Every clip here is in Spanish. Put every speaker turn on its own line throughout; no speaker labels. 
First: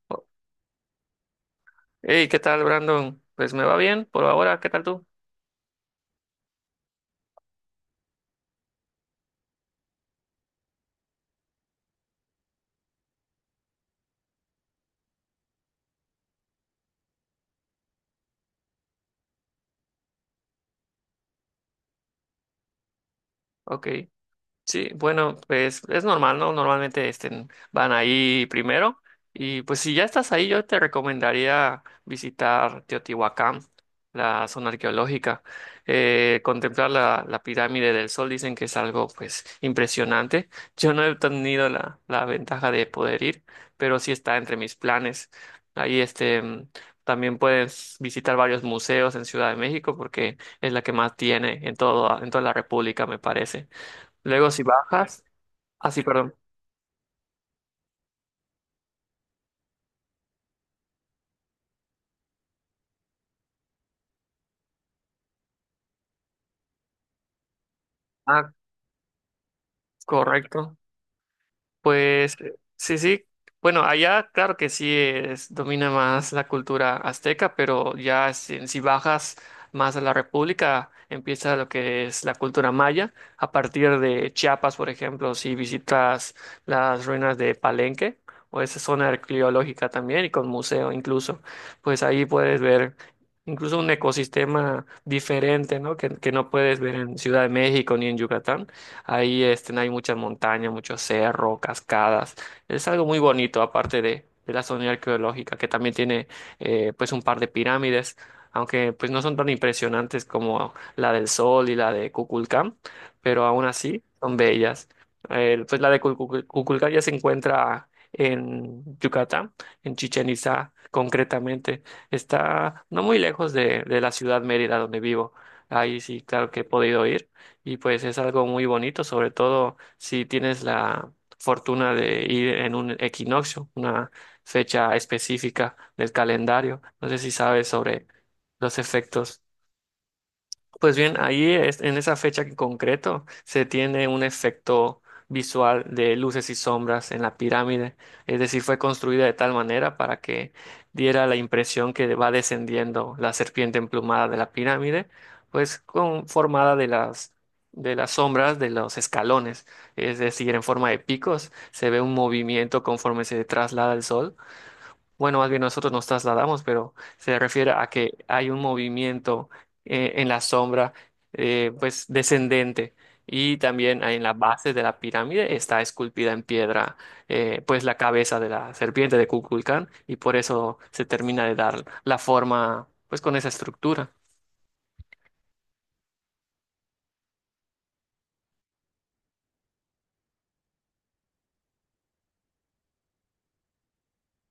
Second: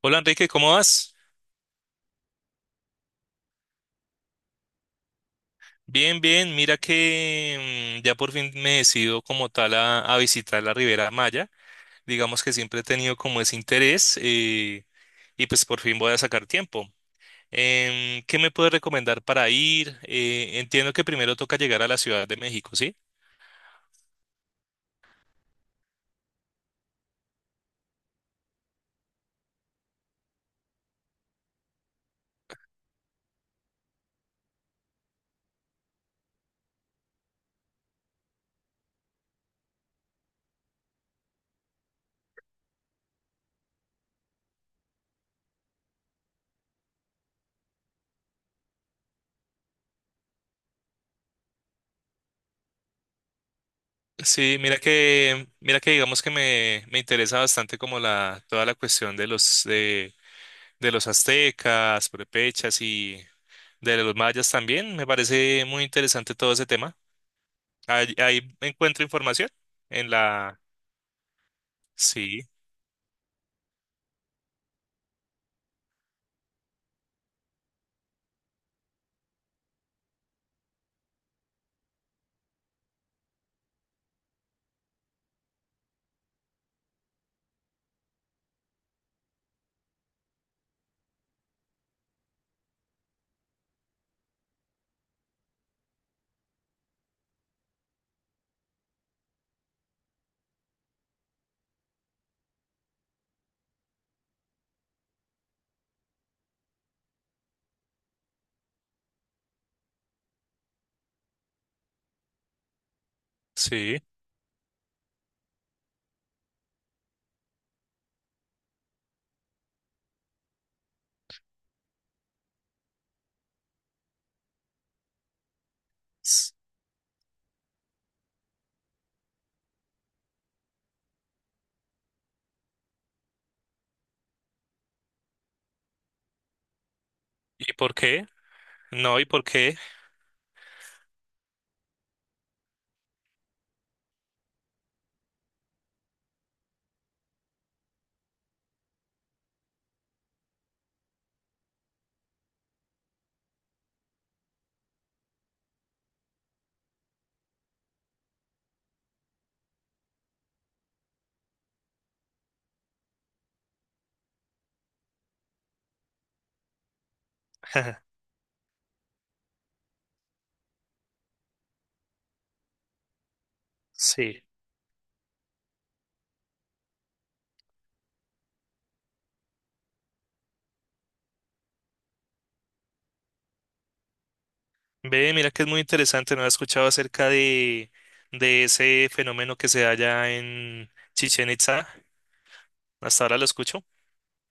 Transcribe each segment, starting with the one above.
Hola,
Oh,
Enrique, ¿cómo vas?
hey, ¿qué tal, Brandon? Pues me va bien por ahora, ¿qué tal tú?
Bien, bien. Mira que ya por fin me decido como tal a visitar la Ribera Maya. Digamos que siempre he tenido como ese interés, y pues por fin voy a sacar tiempo. ¿Qué me puedes recomendar para ir? Entiendo que primero toca llegar a la Ciudad de México, ¿sí?
Ok. Sí, bueno, pues es normal, ¿no? Normalmente este, van ahí primero. Y pues si ya estás ahí, yo te recomendaría visitar Teotihuacán, la zona arqueológica. Contemplar la pirámide del Sol, dicen que es algo pues impresionante. Yo no he tenido la ventaja de poder ir, pero sí está entre mis planes. Ahí este, también puedes visitar varios museos en Ciudad de México porque es la que más tiene en todo, en toda la República, me parece. Luego
Sí,
si
mira
bajas,
que, mira que
así,
digamos que
perdón.
me interesa bastante como la, toda la cuestión de los aztecas, prepechas, de los mayas también. Me parece muy interesante todo ese tema. Ahí,
Ah,
ahí encuentro información en la...
correcto. Pues
Sí,
sí, sí. Bueno, allá claro que sí es, domina más la cultura azteca, pero ya si bajas más a la República, empieza lo que es la cultura maya. A partir de Chiapas, por ejemplo, si visitas las ruinas de Palenque o esa zona arqueológica también y con museo incluso, pues ahí puedes ver incluso un ecosistema diferente, ¿no? Que no puedes ver en Ciudad de México ni en Yucatán. Ahí este, no hay muchas montañas, muchos cerros, cascadas. Es algo muy bonito, aparte de la zona arqueológica, que también tiene pues un par de pirámides, aunque pues no son tan impresionantes como la del Sol y la de Kukulcán, pero aún así
sí.
son bellas. Pues la de Kukulcán ya se encuentra en Yucatán, en Chichén Itzá concretamente. Está no muy lejos de la ciudad Mérida donde vivo. Ahí sí, claro
S-
que he podido ir y pues es algo muy bonito, sobre todo si tienes la fortuna de ir en un equinoccio, una fecha específica del calendario. No sé si sabes
¿Y por
sobre
qué?
los
No, ¿y
efectos.
por qué?
Pues bien, en esa fecha en concreto se tiene un efecto visual de luces y sombras en la pirámide, es decir, fue construida de tal manera para que diera la impresión que va descendiendo la serpiente emplumada de la pirámide, pues con, formada de las sombras de los escalones, es decir, en forma de picos, se ve un movimiento conforme se traslada el sol. Bueno, más bien nosotros nos trasladamos, pero se refiere a que hay un movimiento en la sombra, pues descendente, y también ahí en la
Sí.
base de la pirámide está esculpida en piedra, pues la cabeza de la serpiente de Kukulcán, y por eso se termina de dar la forma, pues con esa estructura.
Ve, mira que es muy interesante. No he escuchado acerca de ese fenómeno que se da allá en Chichen Itza. Hasta ahora lo escucho.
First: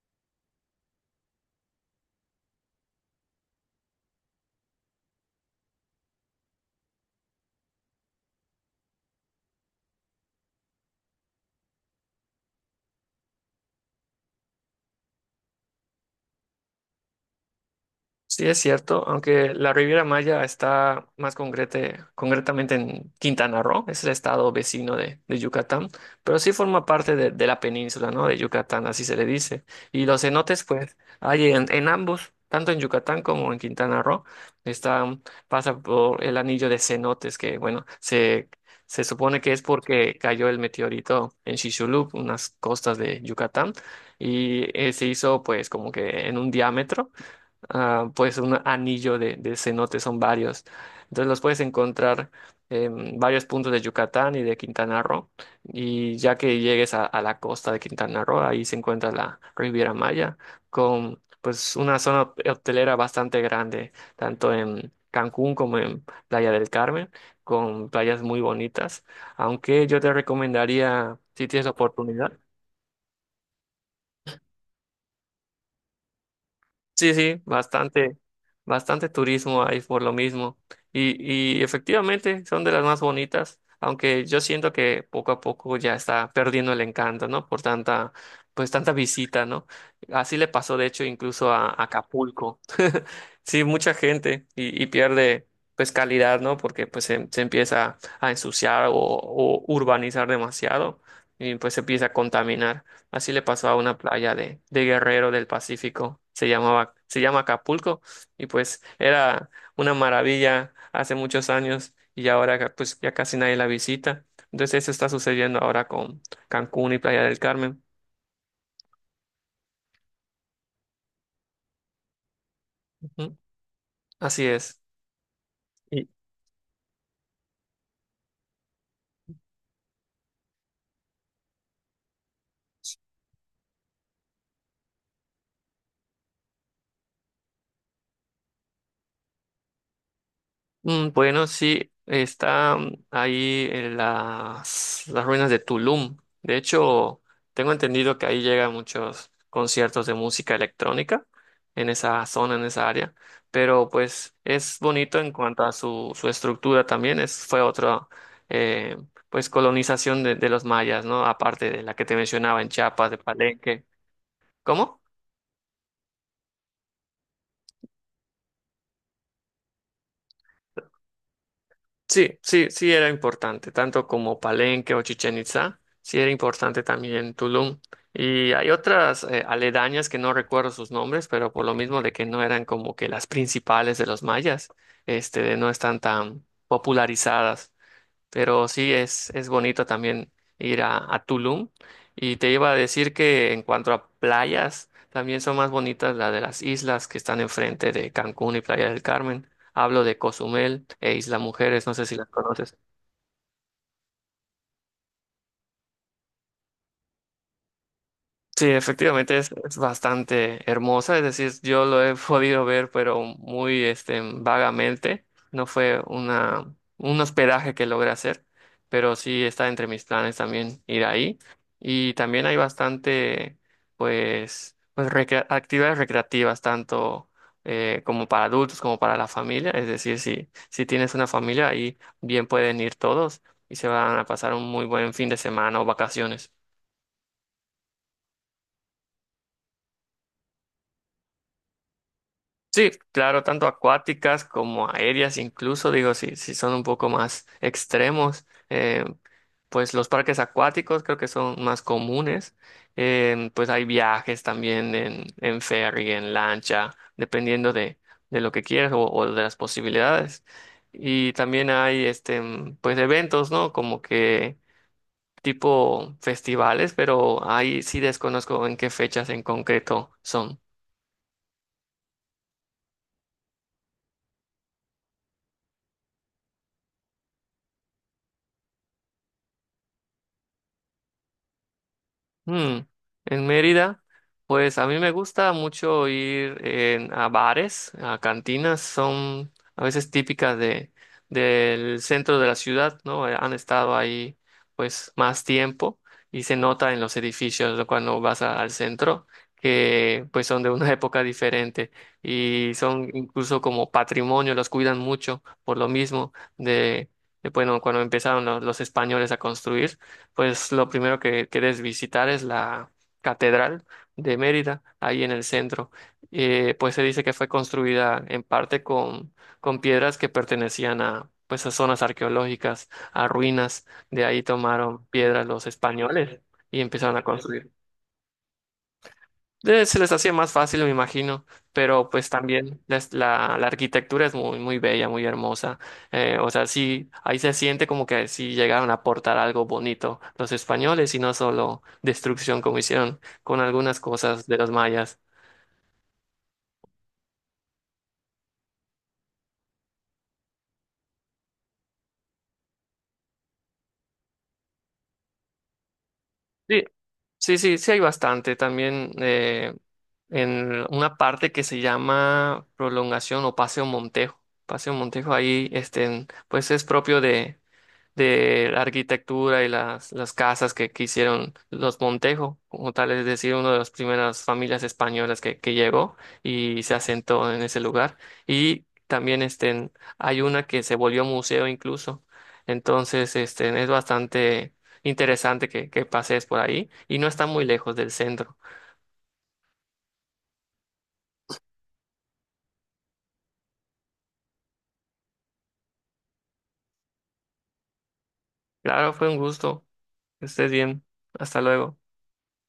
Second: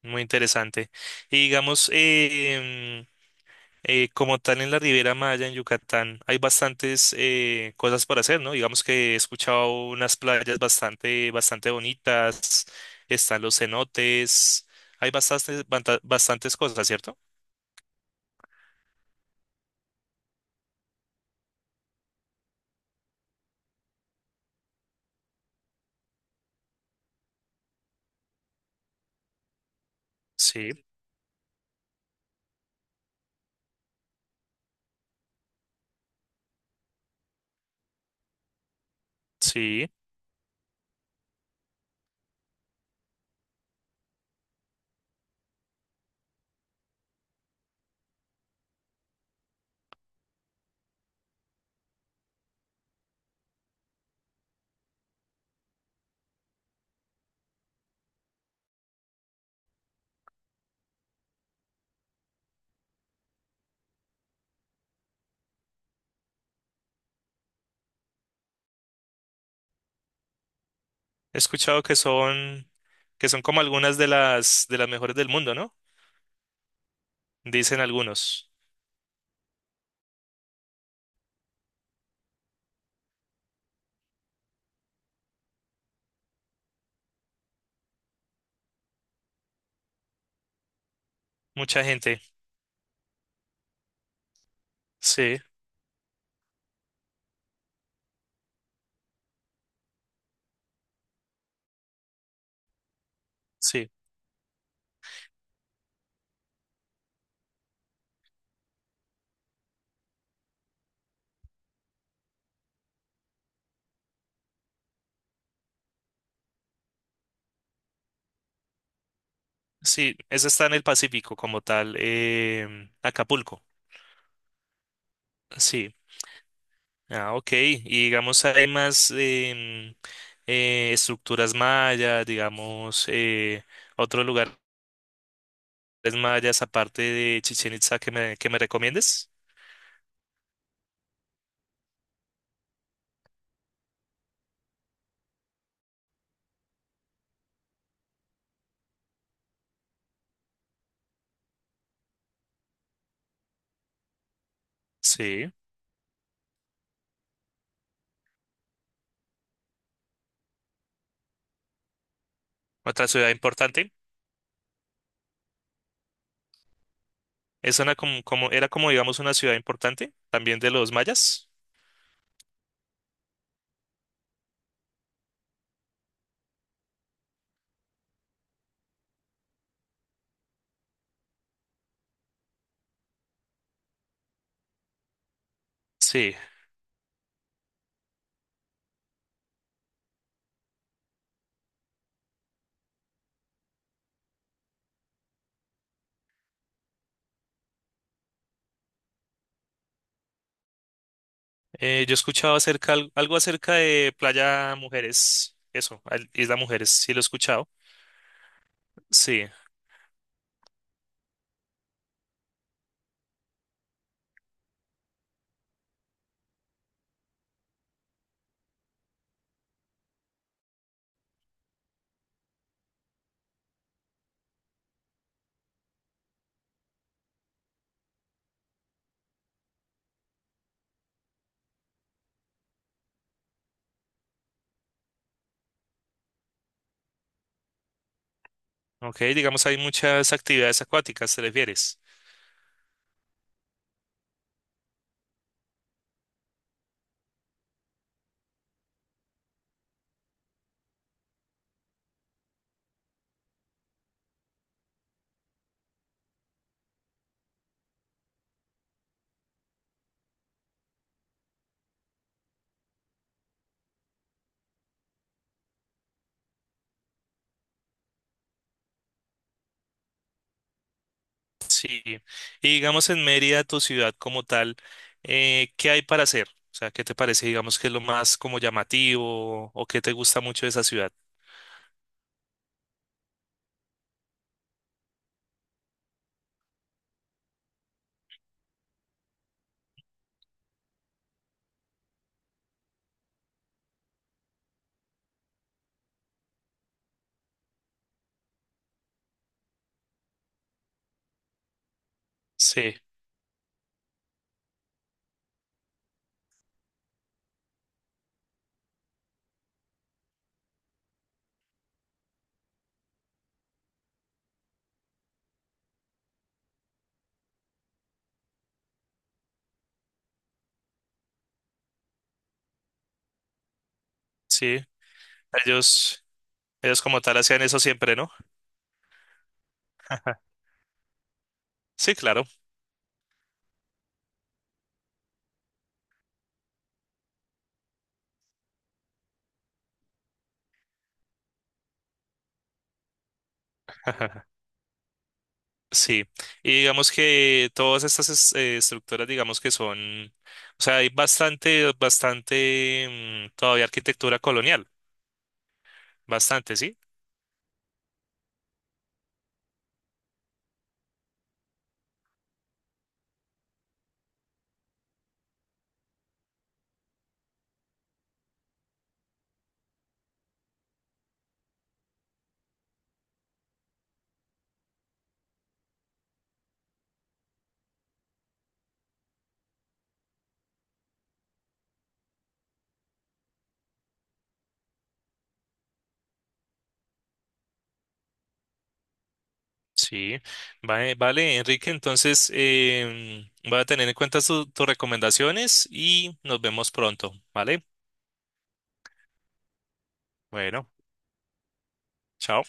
Muy interesante. Y digamos, como tal en la Riviera Maya, en Yucatán, hay bastantes, cosas por hacer, ¿no? Digamos que he escuchado unas playas bastante bonitas, están los cenotes, hay bastantes cosas, ¿cierto?
Sí, es cierto, aunque la Riviera Maya está más concretamente en Quintana Roo, es el estado vecino de Yucatán, pero sí forma parte de la península, ¿no? De Yucatán, así se le dice. Y los cenotes,
Sí,
pues, hay en ambos, tanto en Yucatán como en Quintana Roo, están, pasa por el anillo de cenotes, que, bueno, se supone que es
sí.
porque cayó el meteorito en Chicxulub, unas costas de Yucatán, y se hizo, pues, como que en un diámetro ah, pues un anillo de cenote, son varios. Entonces los puedes encontrar en varios puntos de Yucatán y de Quintana Roo. Y ya que llegues a la costa de Quintana Roo, ahí se encuentra la Riviera Maya, con pues una zona hotelera bastante grande, tanto en Cancún como en Playa del Carmen, con playas muy bonitas. Aunque yo te recomendaría,
He
si tienes la
escuchado
oportunidad,
que son como algunas de de las mejores del mundo, ¿no?
sí, sí,
Dicen
bastante,
algunos.
bastante turismo hay por lo mismo. Y efectivamente son de las más bonitas, aunque yo siento que poco a poco ya está perdiendo el encanto, ¿no? Por tanta, pues tanta visita, ¿no? Así le pasó, de hecho, incluso a
Mucha gente.
Acapulco. Sí, mucha gente y
Sí,
pierde pues calidad, ¿no? Porque pues se empieza a ensuciar o urbanizar demasiado y pues se empieza a contaminar. Así le pasó a
sí,
una playa de Guerrero del Pacífico, se llamaba, se llama Acapulco y pues era una maravilla hace muchos años y ahora pues ya casi nadie la visita. Entonces eso está sucediendo ahora con Cancún y Playa del Carmen.
sí. Eso está en el Pacífico como tal.
Ujú,
Acapulco.
así es.
Sí. Ah, ok. Y digamos, hay más, estructuras mayas, digamos, otros lugares mayas aparte de Chichén Itzá que que me recomiendes.
Bueno, sí, está ahí en las ruinas de Tulum. De hecho, tengo entendido que ahí llegan muchos conciertos de música electrónica en esa zona, en esa área. Pero pues es bonito en
Sí.
cuanto a su, su estructura también. Es, fue otra eh, pues colonización de los mayas, ¿no? Aparte de la que te mencionaba en
Otra
Chiapas, de
ciudad
Palenque.
importante.
¿Cómo?
Es una era como, digamos, una ciudad importante también de los mayas.
Sí, sí, sí era importante, tanto como Palenque o Chichen Itza. Sí era importante también Tulum. Y hay otras aledañas que no recuerdo sus nombres, pero por lo mismo de que no eran como que las principales de los mayas, este, no están
Sí.
tan popularizadas. Pero sí es bonito también ir a Tulum. Y te iba a decir que en cuanto a playas, también son más bonitas las de las islas que están enfrente de Cancún y Playa del Carmen. Hablo de Cozumel e Isla Mujeres, no sé
Yo
si
he
las
escuchado
conoces.
acerca, algo acerca de Playa Mujeres. Eso, Isla Mujeres, sí lo he escuchado.
Sí, efectivamente
Sí.
es bastante hermosa, es decir, yo lo he podido ver, pero muy este, vagamente. No fue una, un hospedaje que logré hacer, pero sí está entre mis planes también ir ahí. Y también hay bastante, pues, actividades recreativas, tanto como para adultos como para la familia. Es decir, si tienes una familia, ahí bien pueden ir todos y se van a pasar un muy buen fin de semana o vacaciones.
Ok, digamos, hay muchas actividades acuáticas, ¿te refieres?
Sí, claro, tanto acuáticas como aéreas, incluso digo, si son un poco más extremos, pues los parques acuáticos creo que son más comunes, pues hay viajes también en ferry, en lancha, dependiendo de lo que quieras o de las posibilidades. Y también hay este, pues eventos, ¿no? Como que tipo festivales, pero ahí sí desconozco en qué fechas en concreto son.
Sí, y digamos en Mérida, tu ciudad como tal, ¿qué hay para hacer? O sea, ¿qué te parece, digamos, que es lo más como llamativo o qué te gusta mucho de esa ciudad?
Mm, En Mérida, pues a mí me gusta mucho ir a bares, a cantinas, son a veces típicas de, del centro de la ciudad, ¿no? Han estado ahí pues más tiempo y se nota en los edificios, ¿no? Cuando al centro, que pues son de una época diferente y
Sí,
son incluso como patrimonio, los cuidan mucho por lo mismo de, bueno, cuando empezaron los españoles a construir, pues lo primero que quieres visitar es la Catedral de Mérida, ahí en el centro. Pues se dice que fue construida en parte con piedras que pertenecían a, pues, a zonas arqueológicas, a ruinas. De ahí
sí,
tomaron piedras los
ellos,
españoles y
ellos
empezaron
como
a
tal hacían
construir.
eso siempre, ¿no?
Se les hacía más fácil, me imagino, pero
Sí,
pues
claro.
también la arquitectura es muy, muy bella, muy hermosa. O sea, sí, ahí se siente como que sí llegaron a aportar algo bonito los españoles y no solo destrucción como hicieron con algunas cosas de los mayas.
Sí, y digamos que todas estas, estructuras, digamos que son, o sea, hay bastante, todavía arquitectura colonial, bastante,
Sí,
¿sí?
sí, sí hay bastante. También en una parte que se llama prolongación o Paseo Montejo. Paseo Montejo ahí, este, pues es propio de la arquitectura y las casas que hicieron los Montejo, como tal, es decir, una de las primeras familias españolas que llegó y se asentó en ese lugar. Y también este, hay una que se volvió museo incluso. Entonces, este, es bastante interesante que pases por ahí y no está muy lejos del centro.
Sí, vale, vale, Enrique, entonces, voy a tener en cuenta tus recomendaciones y nos vemos pronto, ¿vale?
Claro, fue un gusto. Que estés
Bueno.
bien. Hasta luego.
Chao.